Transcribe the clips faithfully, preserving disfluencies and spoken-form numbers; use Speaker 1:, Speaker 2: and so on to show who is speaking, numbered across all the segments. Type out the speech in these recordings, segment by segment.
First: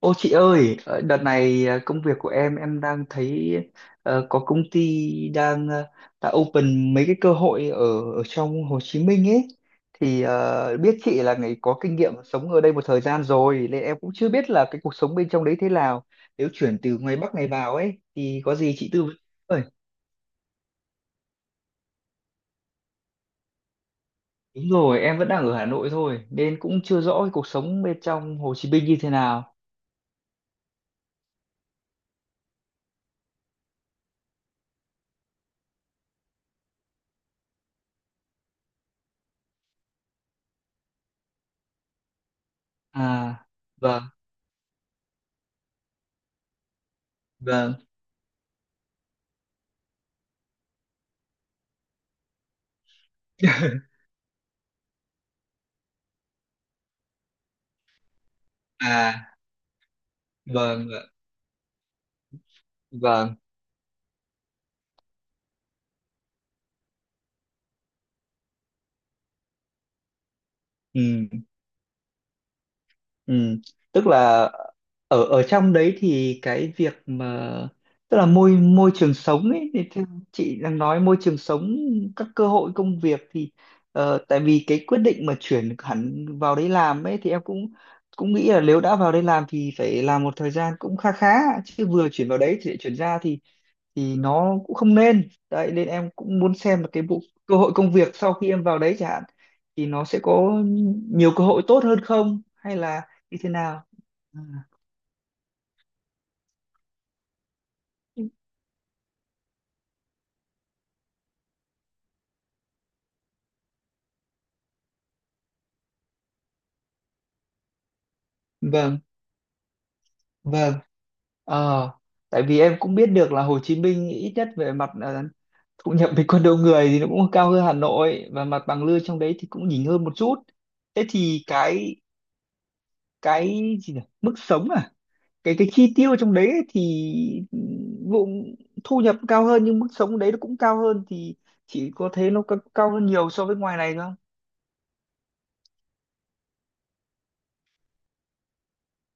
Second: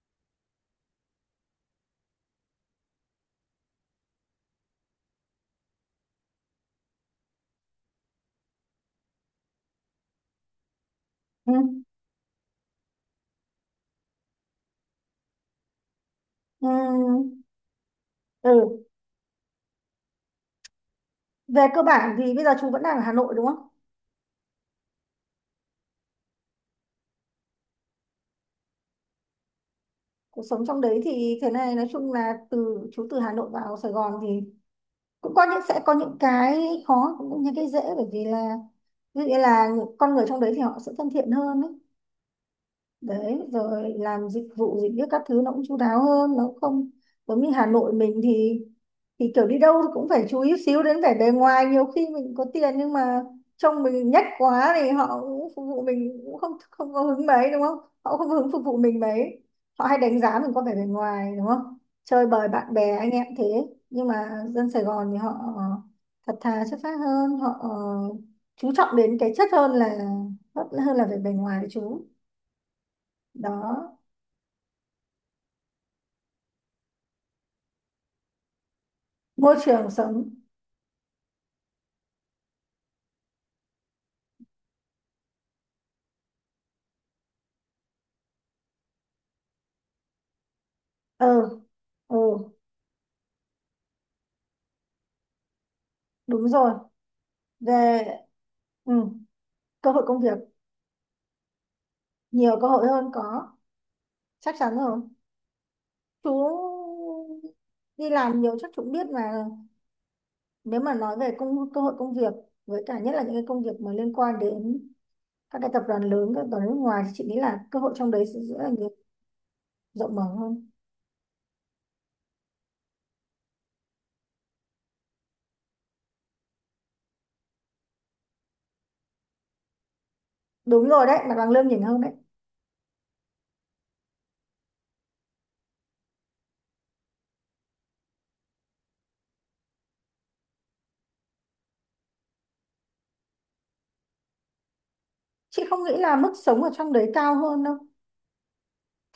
Speaker 1: Ô chị ơi, ờ, đợt này ờ, công việc của em em đang thấy ờ, có công ty đang ờ, đã open mấy cái cơ hội ở ở trong Hồ Chí Minh ấy thì ờ, biết chị là
Speaker 2: Ừ.
Speaker 1: người có kinh nghiệm sống ở đây một thời gian rồi nên em cũng chưa biết là cái cuộc sống bên trong đấy thế nào. Nếu
Speaker 2: Ừ.
Speaker 1: chuyển từ ngoài Bắc này vào ấy thì có gì
Speaker 2: Ừ.
Speaker 1: chị tư vấn. Ơi,
Speaker 2: Về cơ bản thì bây giờ chú vẫn đang ở Hà Nội đúng không?
Speaker 1: đúng rồi, em vẫn đang ở Hà Nội thôi nên cũng chưa rõ cái cuộc sống bên trong Hồ Chí Minh như thế nào.
Speaker 2: Cuộc sống trong đấy thì thế này, nói chung là từ chú từ Hà Nội vào Sài Gòn thì cũng có những sẽ có những cái khó cũng như cái dễ, bởi vì là ví dụ như là những con người trong đấy thì họ sẽ thân thiện hơn ấy. Đấy,
Speaker 1: À,
Speaker 2: rồi
Speaker 1: vâng,
Speaker 2: làm dịch vụ gì hết các thứ nó cũng chu đáo hơn, nó không giống như Hà
Speaker 1: vâng.
Speaker 2: Nội mình. Thì thì kiểu đi đâu cũng phải chú ý xíu đến vẻ bề ngoài, nhiều khi mình có tiền nhưng mà trông mình nhách quá thì họ cũng phục vụ mình cũng không không có hứng mấy đúng không, họ không có hứng phục vụ mình
Speaker 1: À,
Speaker 2: mấy, họ hay đánh giá mình có vẻ bề
Speaker 1: vâng,
Speaker 2: ngoài đúng không, chơi bời bạn bè anh em
Speaker 1: vâng.
Speaker 2: thế. Nhưng mà dân Sài Gòn thì họ ờ, thật thà chất phác hơn, họ ờ, chú trọng đến cái chất hơn là hơn là vẻ
Speaker 1: Ừ,
Speaker 2: bề ngoài đấy chú.
Speaker 1: ừ.
Speaker 2: Đó,
Speaker 1: Tức là ở ở trong đấy thì cái việc mà tức là môi môi trường sống
Speaker 2: môi
Speaker 1: ấy thì
Speaker 2: trường
Speaker 1: theo
Speaker 2: sống.
Speaker 1: chị đang nói môi trường sống, các cơ hội công việc thì ờ, tại vì cái quyết định mà chuyển hẳn vào đấy làm ấy thì em cũng cũng nghĩ là nếu đã vào đây làm thì phải làm một thời gian cũng kha
Speaker 2: Ừ.
Speaker 1: khá, chứ vừa
Speaker 2: Ừ.
Speaker 1: chuyển vào đấy thì lại chuyển ra thì thì nó cũng không nên đấy, nên em cũng
Speaker 2: Đúng
Speaker 1: muốn
Speaker 2: rồi,
Speaker 1: xem là cái bộ cơ hội công
Speaker 2: về
Speaker 1: việc sau khi em vào
Speaker 2: ừ,
Speaker 1: đấy chẳng hạn thì
Speaker 2: cơ hội
Speaker 1: nó sẽ
Speaker 2: công việc
Speaker 1: có nhiều cơ hội tốt hơn không
Speaker 2: nhiều cơ
Speaker 1: hay
Speaker 2: hội
Speaker 1: là
Speaker 2: hơn,
Speaker 1: như thế
Speaker 2: có
Speaker 1: nào. À,
Speaker 2: chắc chắn rồi. Chú đi làm nhiều chắc chú cũng biết là nếu mà nói về công cơ hội công việc, với cả nhất là những cái công việc mà liên quan đến các cái tập đoàn lớn, các tập đoàn nước ngoài thì chị nghĩ là cơ hội trong đấy sẽ rất là nhiều,
Speaker 1: vâng,
Speaker 2: rộng mở hơn.
Speaker 1: vâng. ờ Tại vì em cũng biết được là Hồ Chí Minh ít nhất về mặt ờ, thu nhập bình quân đầu người thì nó cũng cao hơn Hà Nội và mặt bằng lương trong đấy thì cũng nhỉnh hơn một chút.
Speaker 2: Đúng rồi
Speaker 1: Thế
Speaker 2: đấy, mặt
Speaker 1: thì
Speaker 2: bằng lương nhìn
Speaker 1: cái
Speaker 2: hơn đấy.
Speaker 1: cái gì nhỉ, mức sống à, cái cái chi tiêu trong đấy ấy thì ừ, vụ thu nhập cao hơn nhưng mức sống đấy nó cũng cao hơn thì chỉ có thế, nó ca- cao hơn nhiều so với ngoài này thôi không?
Speaker 2: Chị không nghĩ là mức sống ở trong đấy cao hơn đâu,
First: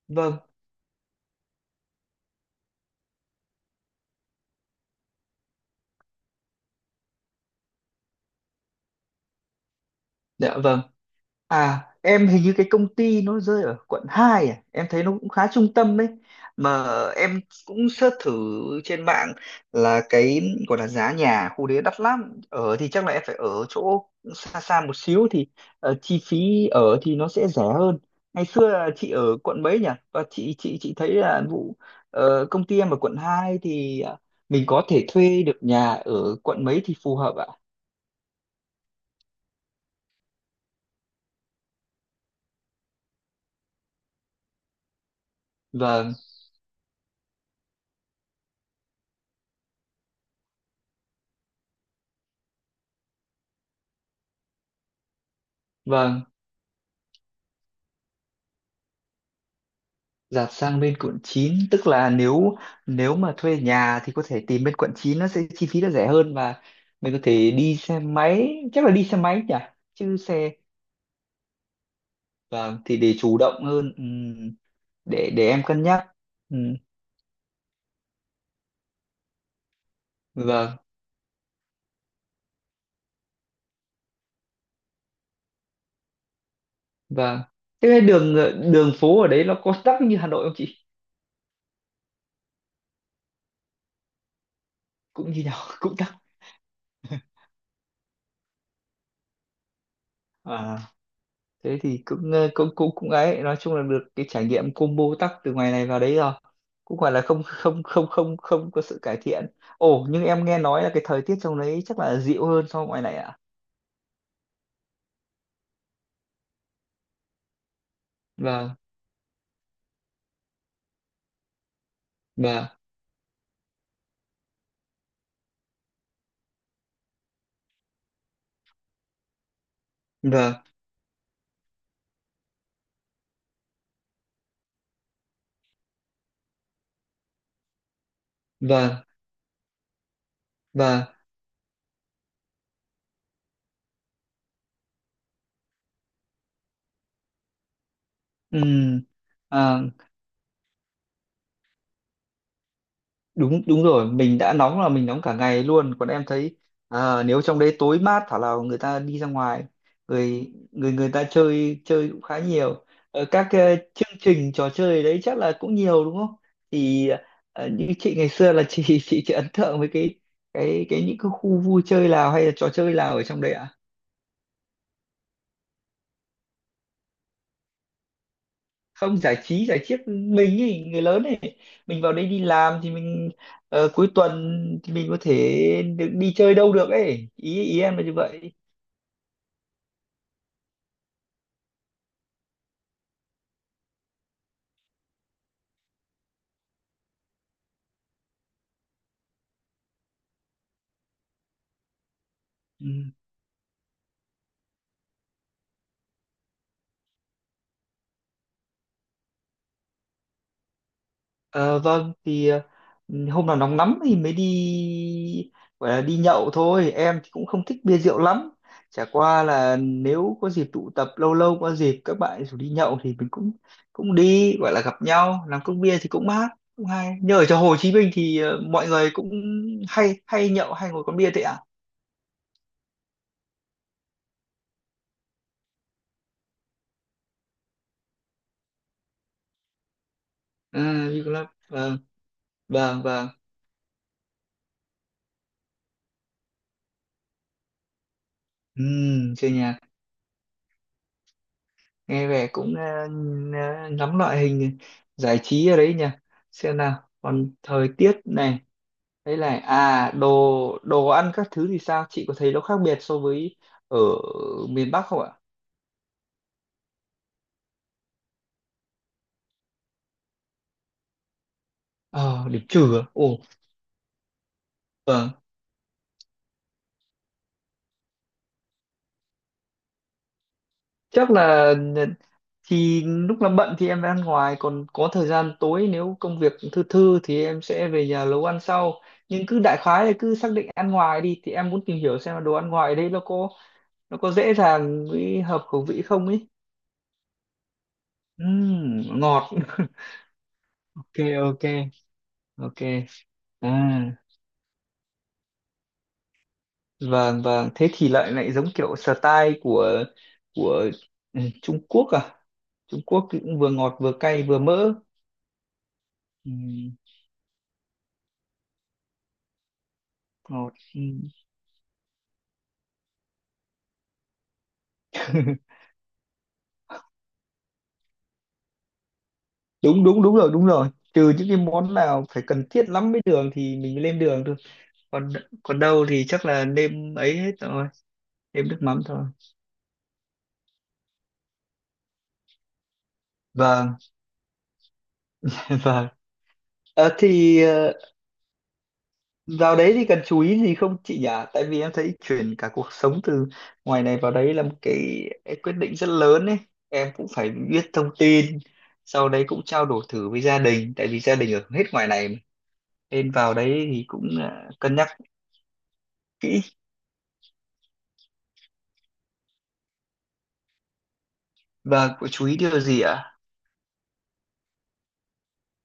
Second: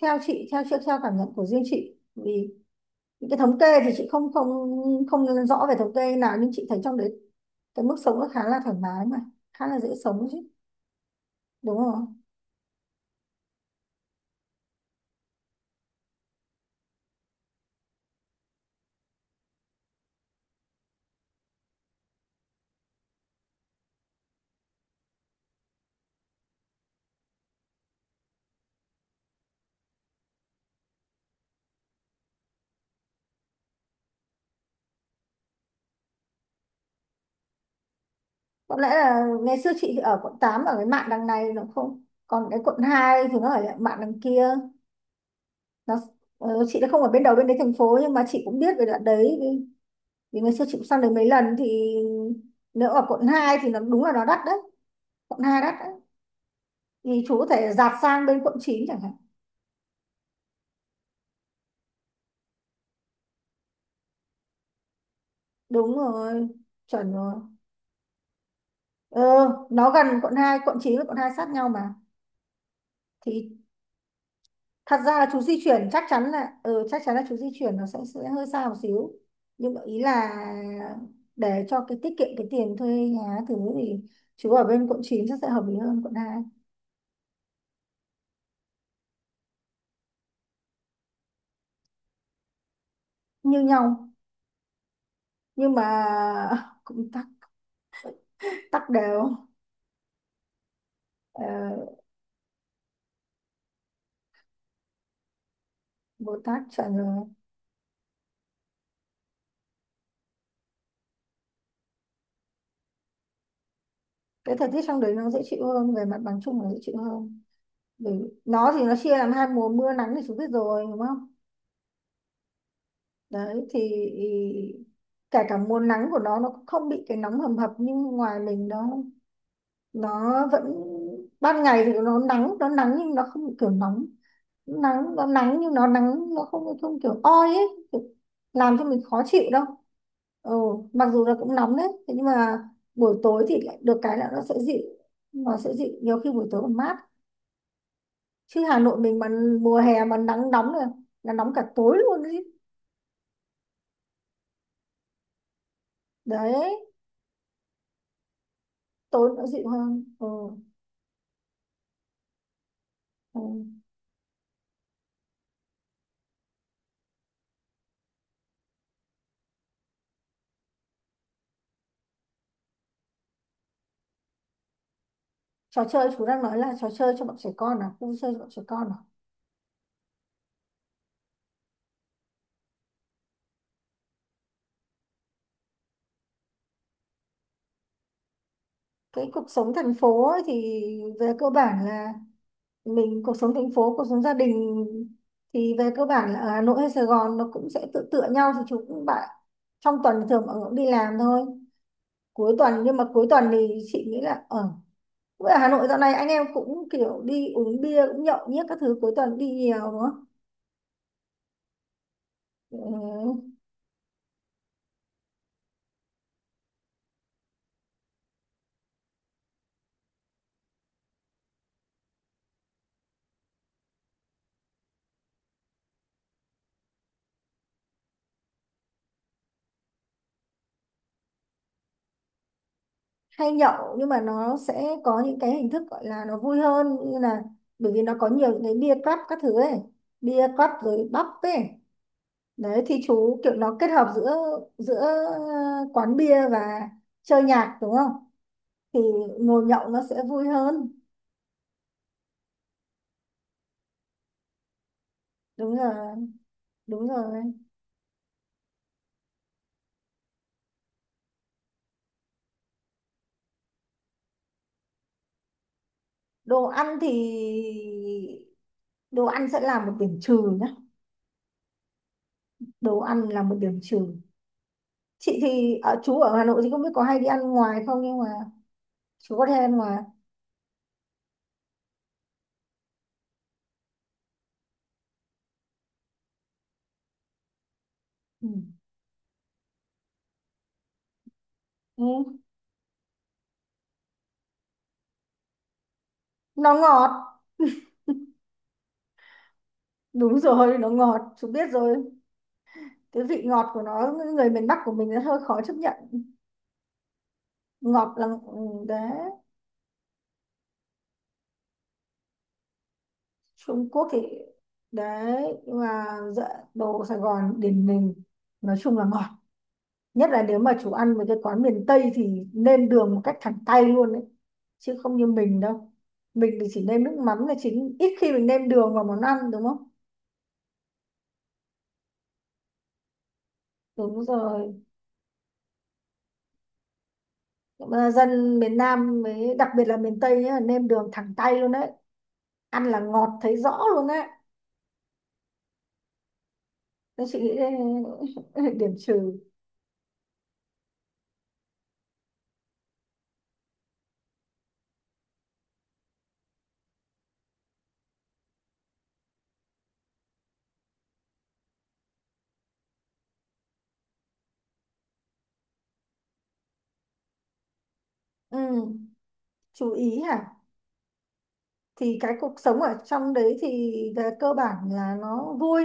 Speaker 2: theo
Speaker 1: Vâng,
Speaker 2: chị, theo theo, theo cảm nhận của riêng chị. Vì những cái thống kê thì chị không không không rõ về thống kê nào, nhưng chị thấy trong đấy cái mức sống nó khá là thoải mái mà, khá là dễ sống chứ
Speaker 1: dạ vâng.
Speaker 2: đúng
Speaker 1: À,
Speaker 2: không.
Speaker 1: em hình như cái công ty nó rơi ở quận hai à, em thấy nó cũng khá trung tâm đấy. Mà em cũng search thử trên mạng là cái gọi là giá nhà khu đấy đắt lắm. Ở thì chắc là em phải ở chỗ xa xa một xíu thì ờ, chi phí ở thì nó sẽ rẻ hơn. Ngày xưa là chị ở quận mấy nhỉ? Và chị chị chị thấy là vụ ờ, công ty em ở quận hai thì ờ, mình có thể thuê được nhà ở quận mấy thì phù hợp ạ?
Speaker 2: Có lẽ là ngày xưa chị thì ở quận tám, ở cái mạn đằng này, nó không còn, cái quận hai thì nó ở lại mạn đằng kia. nó
Speaker 1: Vâng,
Speaker 2: ờ, chị đã không ở bên đầu bên đấy thành phố nhưng mà chị cũng biết về đoạn đấy, vì, vì ngày xưa chị cũng sang đấy mấy lần. Thì nếu ở quận hai thì nó đúng là nó đắt đấy, quận hai đắt đấy.
Speaker 1: vâng.
Speaker 2: Thì chú có thể dạt sang bên quận chín chẳng hạn.
Speaker 1: Dạt sang bên quận chín, tức là nếu nếu mà thuê nhà thì có thể tìm bên quận chín, nó sẽ chi phí nó
Speaker 2: Đúng
Speaker 1: rẻ hơn
Speaker 2: rồi,
Speaker 1: và
Speaker 2: chuẩn
Speaker 1: mình có
Speaker 2: rồi.
Speaker 1: thể đi xe máy, chắc là đi xe
Speaker 2: Ừ,
Speaker 1: máy nhỉ,
Speaker 2: nó gần,
Speaker 1: chứ
Speaker 2: quận
Speaker 1: xe
Speaker 2: hai quận chín và quận hai sát nhau mà.
Speaker 1: vâng thì để chủ
Speaker 2: Thì
Speaker 1: động hơn. Ừm,
Speaker 2: thật ra là
Speaker 1: để
Speaker 2: chú
Speaker 1: để
Speaker 2: di
Speaker 1: em cân
Speaker 2: chuyển chắc
Speaker 1: nhắc.
Speaker 2: chắn là,
Speaker 1: Ừm,
Speaker 2: ừ, chắc chắn là chú di chuyển nó sẽ sẽ hơi xa một xíu. Nhưng mà ý là
Speaker 1: vâng,
Speaker 2: để cho cái tiết kiệm cái tiền thuê nhà thứ thì chú ở bên quận chín chắc sẽ hợp lý hơn quận hai.
Speaker 1: vâng. Thế cái đường đường phố ở đấy nó có tắc như Hà Nội không chị?
Speaker 2: Như nhau,
Speaker 1: Cũng như nhau,
Speaker 2: nhưng mà
Speaker 1: cũng tắc.
Speaker 2: cũng tắc, tắc đều.
Speaker 1: À,
Speaker 2: Ờ,
Speaker 1: thế thì cũng ờ, cũng cũng cũng ấy, nói chung là được cái trải nghiệm combo tắc từ ngoài này vào đấy rồi,
Speaker 2: Bồ Tát chuẩn
Speaker 1: cũng gọi là
Speaker 2: rồi.
Speaker 1: không không không không không có sự cải thiện. Ồ, nhưng em nghe nói là cái thời tiết trong đấy chắc là dịu hơn so với ngoài này ạ.
Speaker 2: Cái thời tiết trong đấy nó dễ chịu hơn, về mặt bằng chung là dễ chịu hơn. Bởi nó
Speaker 1: Vâng,
Speaker 2: thì nó chia làm hai mùa mưa nắng thì chú biết rồi, đúng không?
Speaker 1: vâng,
Speaker 2: Đấy thì ý- kể cả mùa nắng của nó nó cũng không bị cái nóng hầm hập như ngoài mình, nó nó
Speaker 1: vâng,
Speaker 2: vẫn ban ngày thì nó nắng nó nắng nhưng nó không kiểu nóng, nắng nó nắng nhưng nó nắng nó không không kiểu oi ấy, kiểu làm cho mình
Speaker 1: vâng,
Speaker 2: khó chịu đâu. Ừ,
Speaker 1: vâng.
Speaker 2: mặc dù là cũng nóng đấy, thế nhưng mà buổi tối thì lại được cái là nó sẽ dịu nó sẽ dịu, nhiều khi buổi tối còn mát. Chứ Hà Nội mình mà mùa
Speaker 1: Ừ
Speaker 2: hè mà nắng nóng là là nóng cả tối luôn đấy.
Speaker 1: đúng, đúng rồi, mình đã nóng là mình nóng cả ngày luôn còn em thấy
Speaker 2: Đấy,
Speaker 1: à, nếu trong đấy tối mát thảo nào người ta đi ra
Speaker 2: tối nó
Speaker 1: ngoài,
Speaker 2: dịu hơn. Ừ.
Speaker 1: người người người ta chơi chơi cũng khá nhiều. Ờ,
Speaker 2: Ừ.
Speaker 1: các ờ, chương trình trò chơi đấy chắc là cũng nhiều đúng không, thì ờ, như chị ngày xưa là chị chị chị ấn tượng với cái cái cái những cái khu vui chơi nào hay là trò chơi nào ở trong đấy ạ?
Speaker 2: Trò chơi chú đang nói là trò chơi cho bọn trẻ con à, vui chơi cho bọn trẻ con à?
Speaker 1: Không, giải trí giải chiếc mình ấy, người lớn ấy, mình vào đây đi làm thì mình ờ, cuối tuần thì mình có thể được đi chơi đâu được ấy, ý ý em là như vậy.
Speaker 2: Cái cuộc sống thành phố ấy thì về cơ bản là mình cuộc sống thành phố, cuộc sống gia đình thì về cơ bản là ở Hà Nội hay Sài Gòn nó cũng sẽ tự tựa nhau. Thì chú cũng bạn, trong tuần thì thường mọi người cũng đi làm thôi. Cuối tuần nhưng mà
Speaker 1: Ừ.
Speaker 2: cuối tuần thì chị nghĩ là ở ở Hà Nội dạo này anh em cũng kiểu đi uống bia, cũng nhậu nhét các thứ cuối tuần đi nhiều đúng không?
Speaker 1: Ờ, vâng thì ờ, hôm
Speaker 2: Ừ.
Speaker 1: nào nóng lắm thì mới đi, gọi là đi nhậu thôi, em thì cũng không thích bia rượu lắm, chả qua là nếu có dịp tụ tập lâu lâu có dịp các bạn rủ đi nhậu thì mình cũng cũng đi, gọi là gặp nhau làm cốc bia thì cũng mát cũng hay. Như ở chỗ Hồ Chí Minh thì ờ, mọi người cũng hay hay nhậu hay ngồi quán bia thế ạ?
Speaker 2: Hay nhậu, nhưng mà nó sẽ có những cái hình thức gọi là nó vui hơn, như là, bởi vì nó có nhiều những cái bia club các thứ ấy, bia club rồi
Speaker 1: À, đi
Speaker 2: pub
Speaker 1: club,
Speaker 2: ấy.
Speaker 1: vâng,
Speaker 2: Đấy thì
Speaker 1: vâng, vâng.
Speaker 2: chú kiểu nó kết hợp giữa giữa quán bia và chơi nhạc đúng không,
Speaker 1: Ừ,
Speaker 2: thì
Speaker 1: chơi
Speaker 2: ngồi
Speaker 1: nhà,
Speaker 2: nhậu nó sẽ vui hơn.
Speaker 1: nghe vẻ cũng ờ, ờ, ngắm loại hình giải trí
Speaker 2: Đúng
Speaker 1: ở đấy nhỉ,
Speaker 2: rồi.
Speaker 1: xem
Speaker 2: Đúng
Speaker 1: nào còn
Speaker 2: rồi.
Speaker 1: thời tiết này. Đấy là à, đồ đồ ăn các thứ thì sao, chị có thấy nó khác biệt so với ở miền Bắc không ạ?
Speaker 2: Đồ ăn thì, đồ ăn sẽ là một điểm trừ nhá,
Speaker 1: Ờ, điểm
Speaker 2: đồ
Speaker 1: trừ à?
Speaker 2: ăn
Speaker 1: Ồ,
Speaker 2: là một điểm trừ. Chị
Speaker 1: vâng,
Speaker 2: thì ở chú ở Hà Nội thì không biết có hay đi ăn ngoài không, nhưng mà chú có thể ăn ngoài.
Speaker 1: chắc là ờ, thì lúc làm bận thì em phải ăn ngoài, còn có thời gian tối nếu công việc thư thư thì em sẽ về nhà nấu
Speaker 2: Ừ.
Speaker 1: ăn sau, nhưng cứ đại khái là cứ xác định ăn ngoài đi thì em muốn tìm hiểu xem
Speaker 2: Ừ.
Speaker 1: là đồ ăn ngoài ở đây nó có nó có dễ dàng với hợp khẩu vị không ấy.
Speaker 2: Nó ngọt.
Speaker 1: Ừm, ngọt
Speaker 2: Đúng rồi, nó
Speaker 1: ok,
Speaker 2: ngọt chú
Speaker 1: ok,
Speaker 2: biết rồi,
Speaker 1: ok.
Speaker 2: cái vị
Speaker 1: À,
Speaker 2: ngọt của nó người miền Bắc của mình nó hơi khó chấp nhận.
Speaker 1: vâng vâng, thế thì
Speaker 2: Ngọt là
Speaker 1: lại lại
Speaker 2: ừ,
Speaker 1: giống kiểu
Speaker 2: đấy.
Speaker 1: style của của ừ, Trung Quốc à, Trung Quốc thì cũng vừa
Speaker 2: Trung
Speaker 1: ngọt
Speaker 2: Quốc
Speaker 1: vừa
Speaker 2: thì
Speaker 1: cay vừa mỡ.
Speaker 2: đấy, nhưng mà dạ,
Speaker 1: Ừm,
Speaker 2: đồ Sài Gòn điển mình nói chung là ngọt, nhất là nếu
Speaker 1: Ngọt
Speaker 2: mà chú ăn
Speaker 1: ừm.
Speaker 2: với cái quán miền Tây thì nêm đường một cách thẳng tay luôn đấy, chứ không như mình đâu. Mình thì chỉ nêm nước mắm là chính, ít khi mình nêm đường vào món ăn đúng không.
Speaker 1: đúng đúng đúng rồi, đúng rồi, trừ những cái món nào phải cần thiết lắm với đường thì mình mới lên
Speaker 2: Đúng
Speaker 1: đường thôi,
Speaker 2: rồi.
Speaker 1: còn còn đâu thì chắc là nêm ấy hết rồi,
Speaker 2: Nhưng mà dân
Speaker 1: nêm
Speaker 2: miền
Speaker 1: nước mắm thôi.
Speaker 2: Nam với đặc biệt là miền Tây nhá, nêm đường thẳng tay luôn đấy, ăn là ngọt thấy rõ
Speaker 1: Vâng,
Speaker 2: luôn á.
Speaker 1: vâng. Ờ,
Speaker 2: Nên chị nghĩ
Speaker 1: thì
Speaker 2: đây
Speaker 1: ờ,
Speaker 2: điểm trừ.
Speaker 1: vào đấy thì cần chú ý gì không chị nhỉ? Tại vì em thấy chuyển cả cuộc sống từ ngoài này vào đấy là một cái quyết định rất lớn ấy. Em cũng phải biết thông tin, sau đấy cũng trao đổi thử với gia đình, tại vì gia đình ở hết ngoài này mà. Nên vào đấy thì cũng à, cân nhắc kỹ
Speaker 2: Ừ. Chú ý hả?
Speaker 1: và
Speaker 2: Thì
Speaker 1: có
Speaker 2: cái
Speaker 1: chú
Speaker 2: cuộc
Speaker 1: ý
Speaker 2: sống
Speaker 1: điều
Speaker 2: ở
Speaker 1: gì ạ?
Speaker 2: trong đấy thì về cơ bản là nó vui,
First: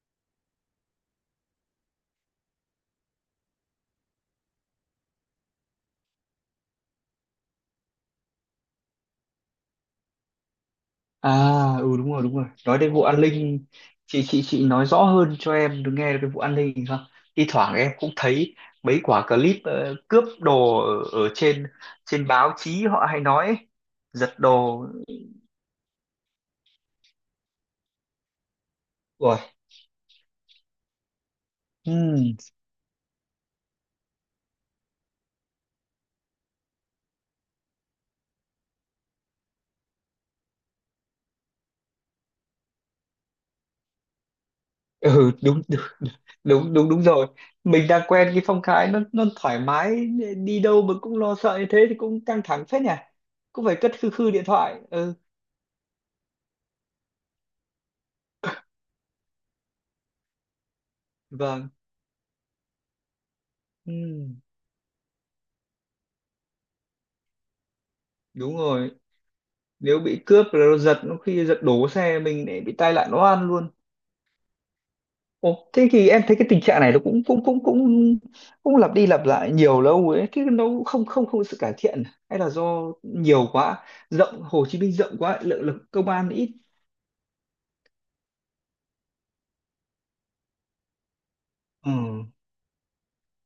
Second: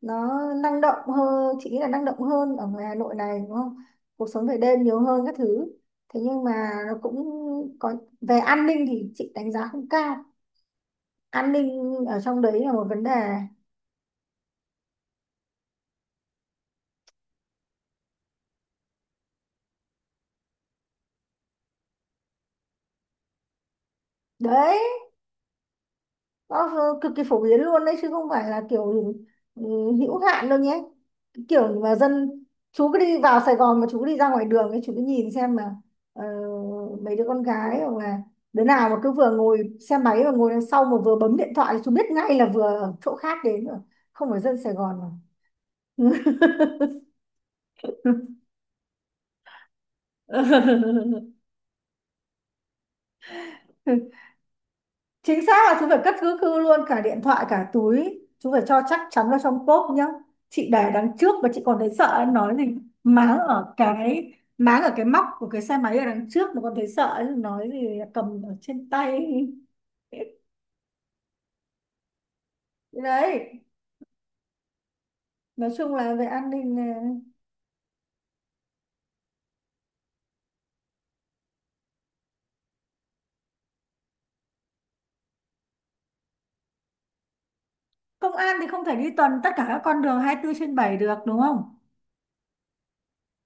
Speaker 2: nó năng động hơn, chị nghĩ là năng động hơn ở ngoài Hà Nội này đúng không, cuộc sống về đêm nhiều hơn các thứ. Thế nhưng mà nó cũng có, về an ninh thì chị đánh giá không cao,
Speaker 1: À,
Speaker 2: an ninh
Speaker 1: ừ đúng
Speaker 2: ở
Speaker 1: rồi, đúng
Speaker 2: trong
Speaker 1: rồi.
Speaker 2: đấy là
Speaker 1: Nói
Speaker 2: một
Speaker 1: đến
Speaker 2: vấn
Speaker 1: vụ
Speaker 2: đề.
Speaker 1: an ninh, chị chị chị nói rõ hơn cho em được nghe được cái vụ an ninh không? Thi thoảng em cũng thấy mấy quả clip ờ, cướp đồ ở, ở trên trên báo chí họ hay nói ấy. Giật
Speaker 2: Đấy,
Speaker 1: đồ.
Speaker 2: nó cực kỳ phổ biến luôn đấy chứ không phải là kiểu
Speaker 1: Rồi.
Speaker 2: ừ, hữu hạn đâu nhé. Cái kiểu mà dân,
Speaker 1: Ừ,
Speaker 2: chú cứ đi vào Sài Gòn mà chú cứ đi ra ngoài đường ấy, chú cứ nhìn xem mà ờ, mấy đứa con gái hoặc là đứa nào mà cứ vừa ngồi xe máy và ngồi đằng sau mà vừa bấm điện thoại là chú biết ngay là vừa ở chỗ khác đến rồi, không phải dân Sài Gòn mà.
Speaker 1: ừ đúng, đúng đúng đúng đúng rồi. Mình đang quen cái phong cái nó nó thoải mái, đi đâu mà cũng lo sợ như thế thì cũng căng thẳng phết nhỉ. Cũng phải cất khư khư điện thoại. Ừ,
Speaker 2: Chính xác là chú phải cất cứ khư luôn cả điện thoại cả túi, chú phải cho chắc chắn vào trong cốp nhá. Chị để đằng trước và chị
Speaker 1: vâng.
Speaker 2: còn thấy sợ, nói gì máng ở
Speaker 1: Ừ,
Speaker 2: cái máng ở cái móc của cái xe máy ở đằng trước mà còn thấy sợ, nói gì cầm ở
Speaker 1: đúng
Speaker 2: trên
Speaker 1: rồi.
Speaker 2: tay.
Speaker 1: Nếu bị cướp rồi nó giật nó, khi giật đổ xe mình để bị tai nạn nó ăn
Speaker 2: Đấy,
Speaker 1: luôn.
Speaker 2: nói
Speaker 1: Ồ, thế
Speaker 2: chung
Speaker 1: thì
Speaker 2: là
Speaker 1: em
Speaker 2: về
Speaker 1: thấy cái
Speaker 2: an
Speaker 1: tình
Speaker 2: ninh
Speaker 1: trạng này
Speaker 2: này.
Speaker 1: nó cũng cũng cũng cũng cũng lặp đi lặp lại nhiều lâu ấy, thế nó cũng không không không có sự cải thiện hay là do nhiều quá, rộng, Hồ Chí Minh rộng quá, lượng lực công an ít.
Speaker 2: Công an thì không thể đi tuần tất cả các con đường hai mươi bốn trên bảy được đúng không,
Speaker 1: Ừ.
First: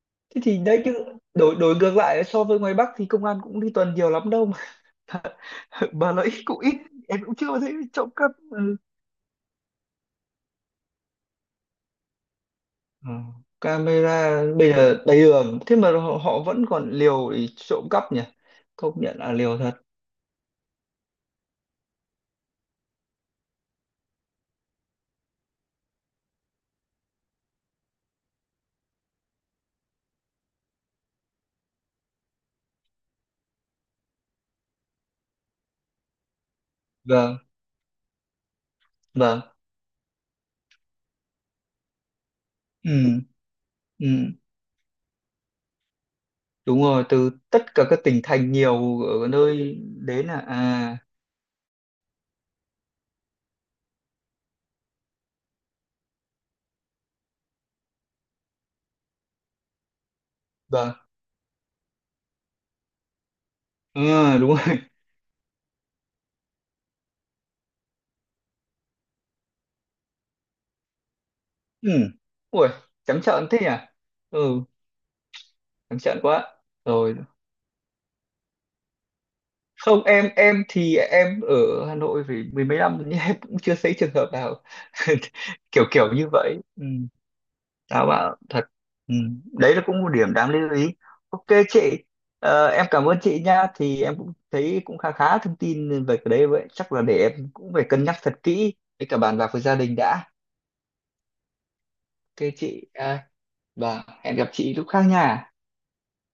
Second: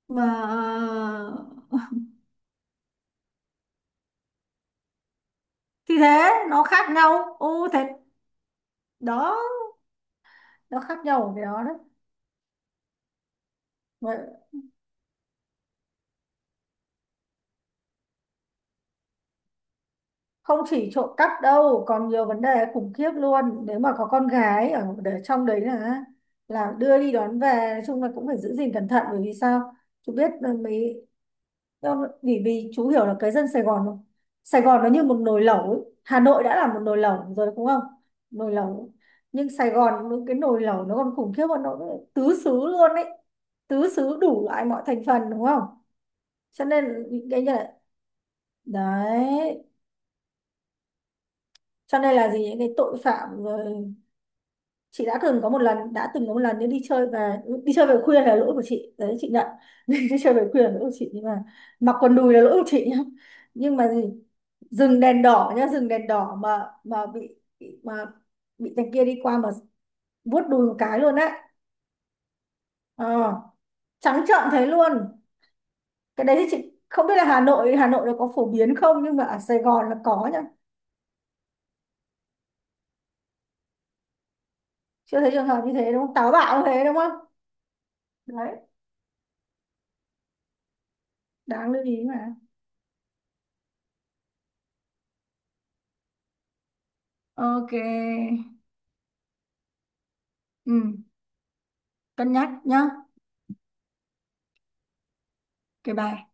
Speaker 2: mà
Speaker 1: Thế thì đấy chứ, đổi đổi
Speaker 2: ờ,
Speaker 1: ngược lại so với ngoài Bắc thì công an cũng đi tuần nhiều lắm đâu mà
Speaker 2: thì
Speaker 1: mà nó ít,
Speaker 2: thế
Speaker 1: cũng
Speaker 2: nó
Speaker 1: ít,
Speaker 2: khác
Speaker 1: em cũng
Speaker 2: nhau.
Speaker 1: chưa
Speaker 2: Ô
Speaker 1: thấy
Speaker 2: thế,
Speaker 1: trộm cắp. Ừ,
Speaker 2: đó, nó khác nhau ở cái đó đấy.
Speaker 1: Ờ,
Speaker 2: Vậy
Speaker 1: camera bây giờ đầy đường thế mà họ, họ vẫn còn liều để trộm cắp nhỉ, công nhận là liều thật.
Speaker 2: không chỉ trộm cắp đâu, còn nhiều vấn đề khủng khiếp luôn. Nếu mà có con gái ở để trong đấy là là đưa đi đón về, nói chung là cũng phải giữ gìn cẩn thận. Bởi vì sao, chú biết là mấy, do- vì vì chú hiểu là cái dân Sài Gòn không? Sài Gòn nó như một nồi lẩu ấy, Hà Nội đã là một nồi lẩu
Speaker 1: Vâng,
Speaker 2: rồi đúng không, nồi lẩu,
Speaker 1: vâng.
Speaker 2: nhưng Sài Gòn những cái nồi lẩu nó còn khủng khiếp hơn, nó tứ xứ luôn ấy,
Speaker 1: Ừ,
Speaker 2: tứ xứ
Speaker 1: ừ.
Speaker 2: đủ loại mọi thành phần đúng không. Cho
Speaker 1: Đúng
Speaker 2: nên
Speaker 1: rồi,
Speaker 2: những
Speaker 1: từ
Speaker 2: cái
Speaker 1: tất cả các tỉnh thành nhiều ở
Speaker 2: đấy,
Speaker 1: nơi đến là à
Speaker 2: cho nên là gì, những cái tội phạm rồi. Chị đã từng có một lần đã từng có một lần nếu đi chơi về, đi chơi về khuya là lỗi của chị, đấy chị nhận, đi chơi về khuya là lỗi của
Speaker 1: vâng.
Speaker 2: chị nhưng mà mặc quần đùi là lỗi của chị nhá, nhưng mà
Speaker 1: Ừ,
Speaker 2: gì,
Speaker 1: đúng rồi.
Speaker 2: dừng đèn đỏ nhá dừng đèn đỏ mà mà bị bị- mà bị thằng kia đi qua mà vuốt đùi một cái luôn đấy.
Speaker 1: Ừ. Ui, trắng
Speaker 2: ờ,
Speaker 1: trợn thế nhỉ.
Speaker 2: Trắng trợn
Speaker 1: Ừ,
Speaker 2: thế luôn.
Speaker 1: trắng trợn
Speaker 2: Cái đấy thì
Speaker 1: quá.
Speaker 2: chị không biết
Speaker 1: Rồi,
Speaker 2: là Hà Nội Hà Nội nó có phổ biến không, nhưng mà ở Sài Gòn là
Speaker 1: không
Speaker 2: có
Speaker 1: em
Speaker 2: nhá.
Speaker 1: em thì em ở Hà Nội phải mười mấy năm nhưng em cũng chưa thấy trường hợp nào
Speaker 2: Chưa thấy trường hợp như
Speaker 1: kiểu
Speaker 2: thế đúng
Speaker 1: kiểu
Speaker 2: không,
Speaker 1: như
Speaker 2: táo bạo
Speaker 1: vậy.
Speaker 2: như thế
Speaker 1: Ừ.
Speaker 2: đúng không.
Speaker 1: Tao bảo
Speaker 2: Đấy,
Speaker 1: thật. Ừ. Đấy là cũng một điểm đáng lưu ý. Ok
Speaker 2: đáng lưu ý
Speaker 1: chị,
Speaker 2: mà.
Speaker 1: ờ, em cảm ơn chị nha, thì em cũng thấy cũng khá khá thông tin về cái đấy, vậy chắc là để em
Speaker 2: OK.
Speaker 1: cũng phải cân nhắc thật kỹ với cả bàn bạc với gia đình đã.
Speaker 2: Ừ, cân
Speaker 1: Ok
Speaker 2: nhắc nhá.
Speaker 1: chị à, và hẹn gặp chị lúc khác nha.
Speaker 2: OK bye.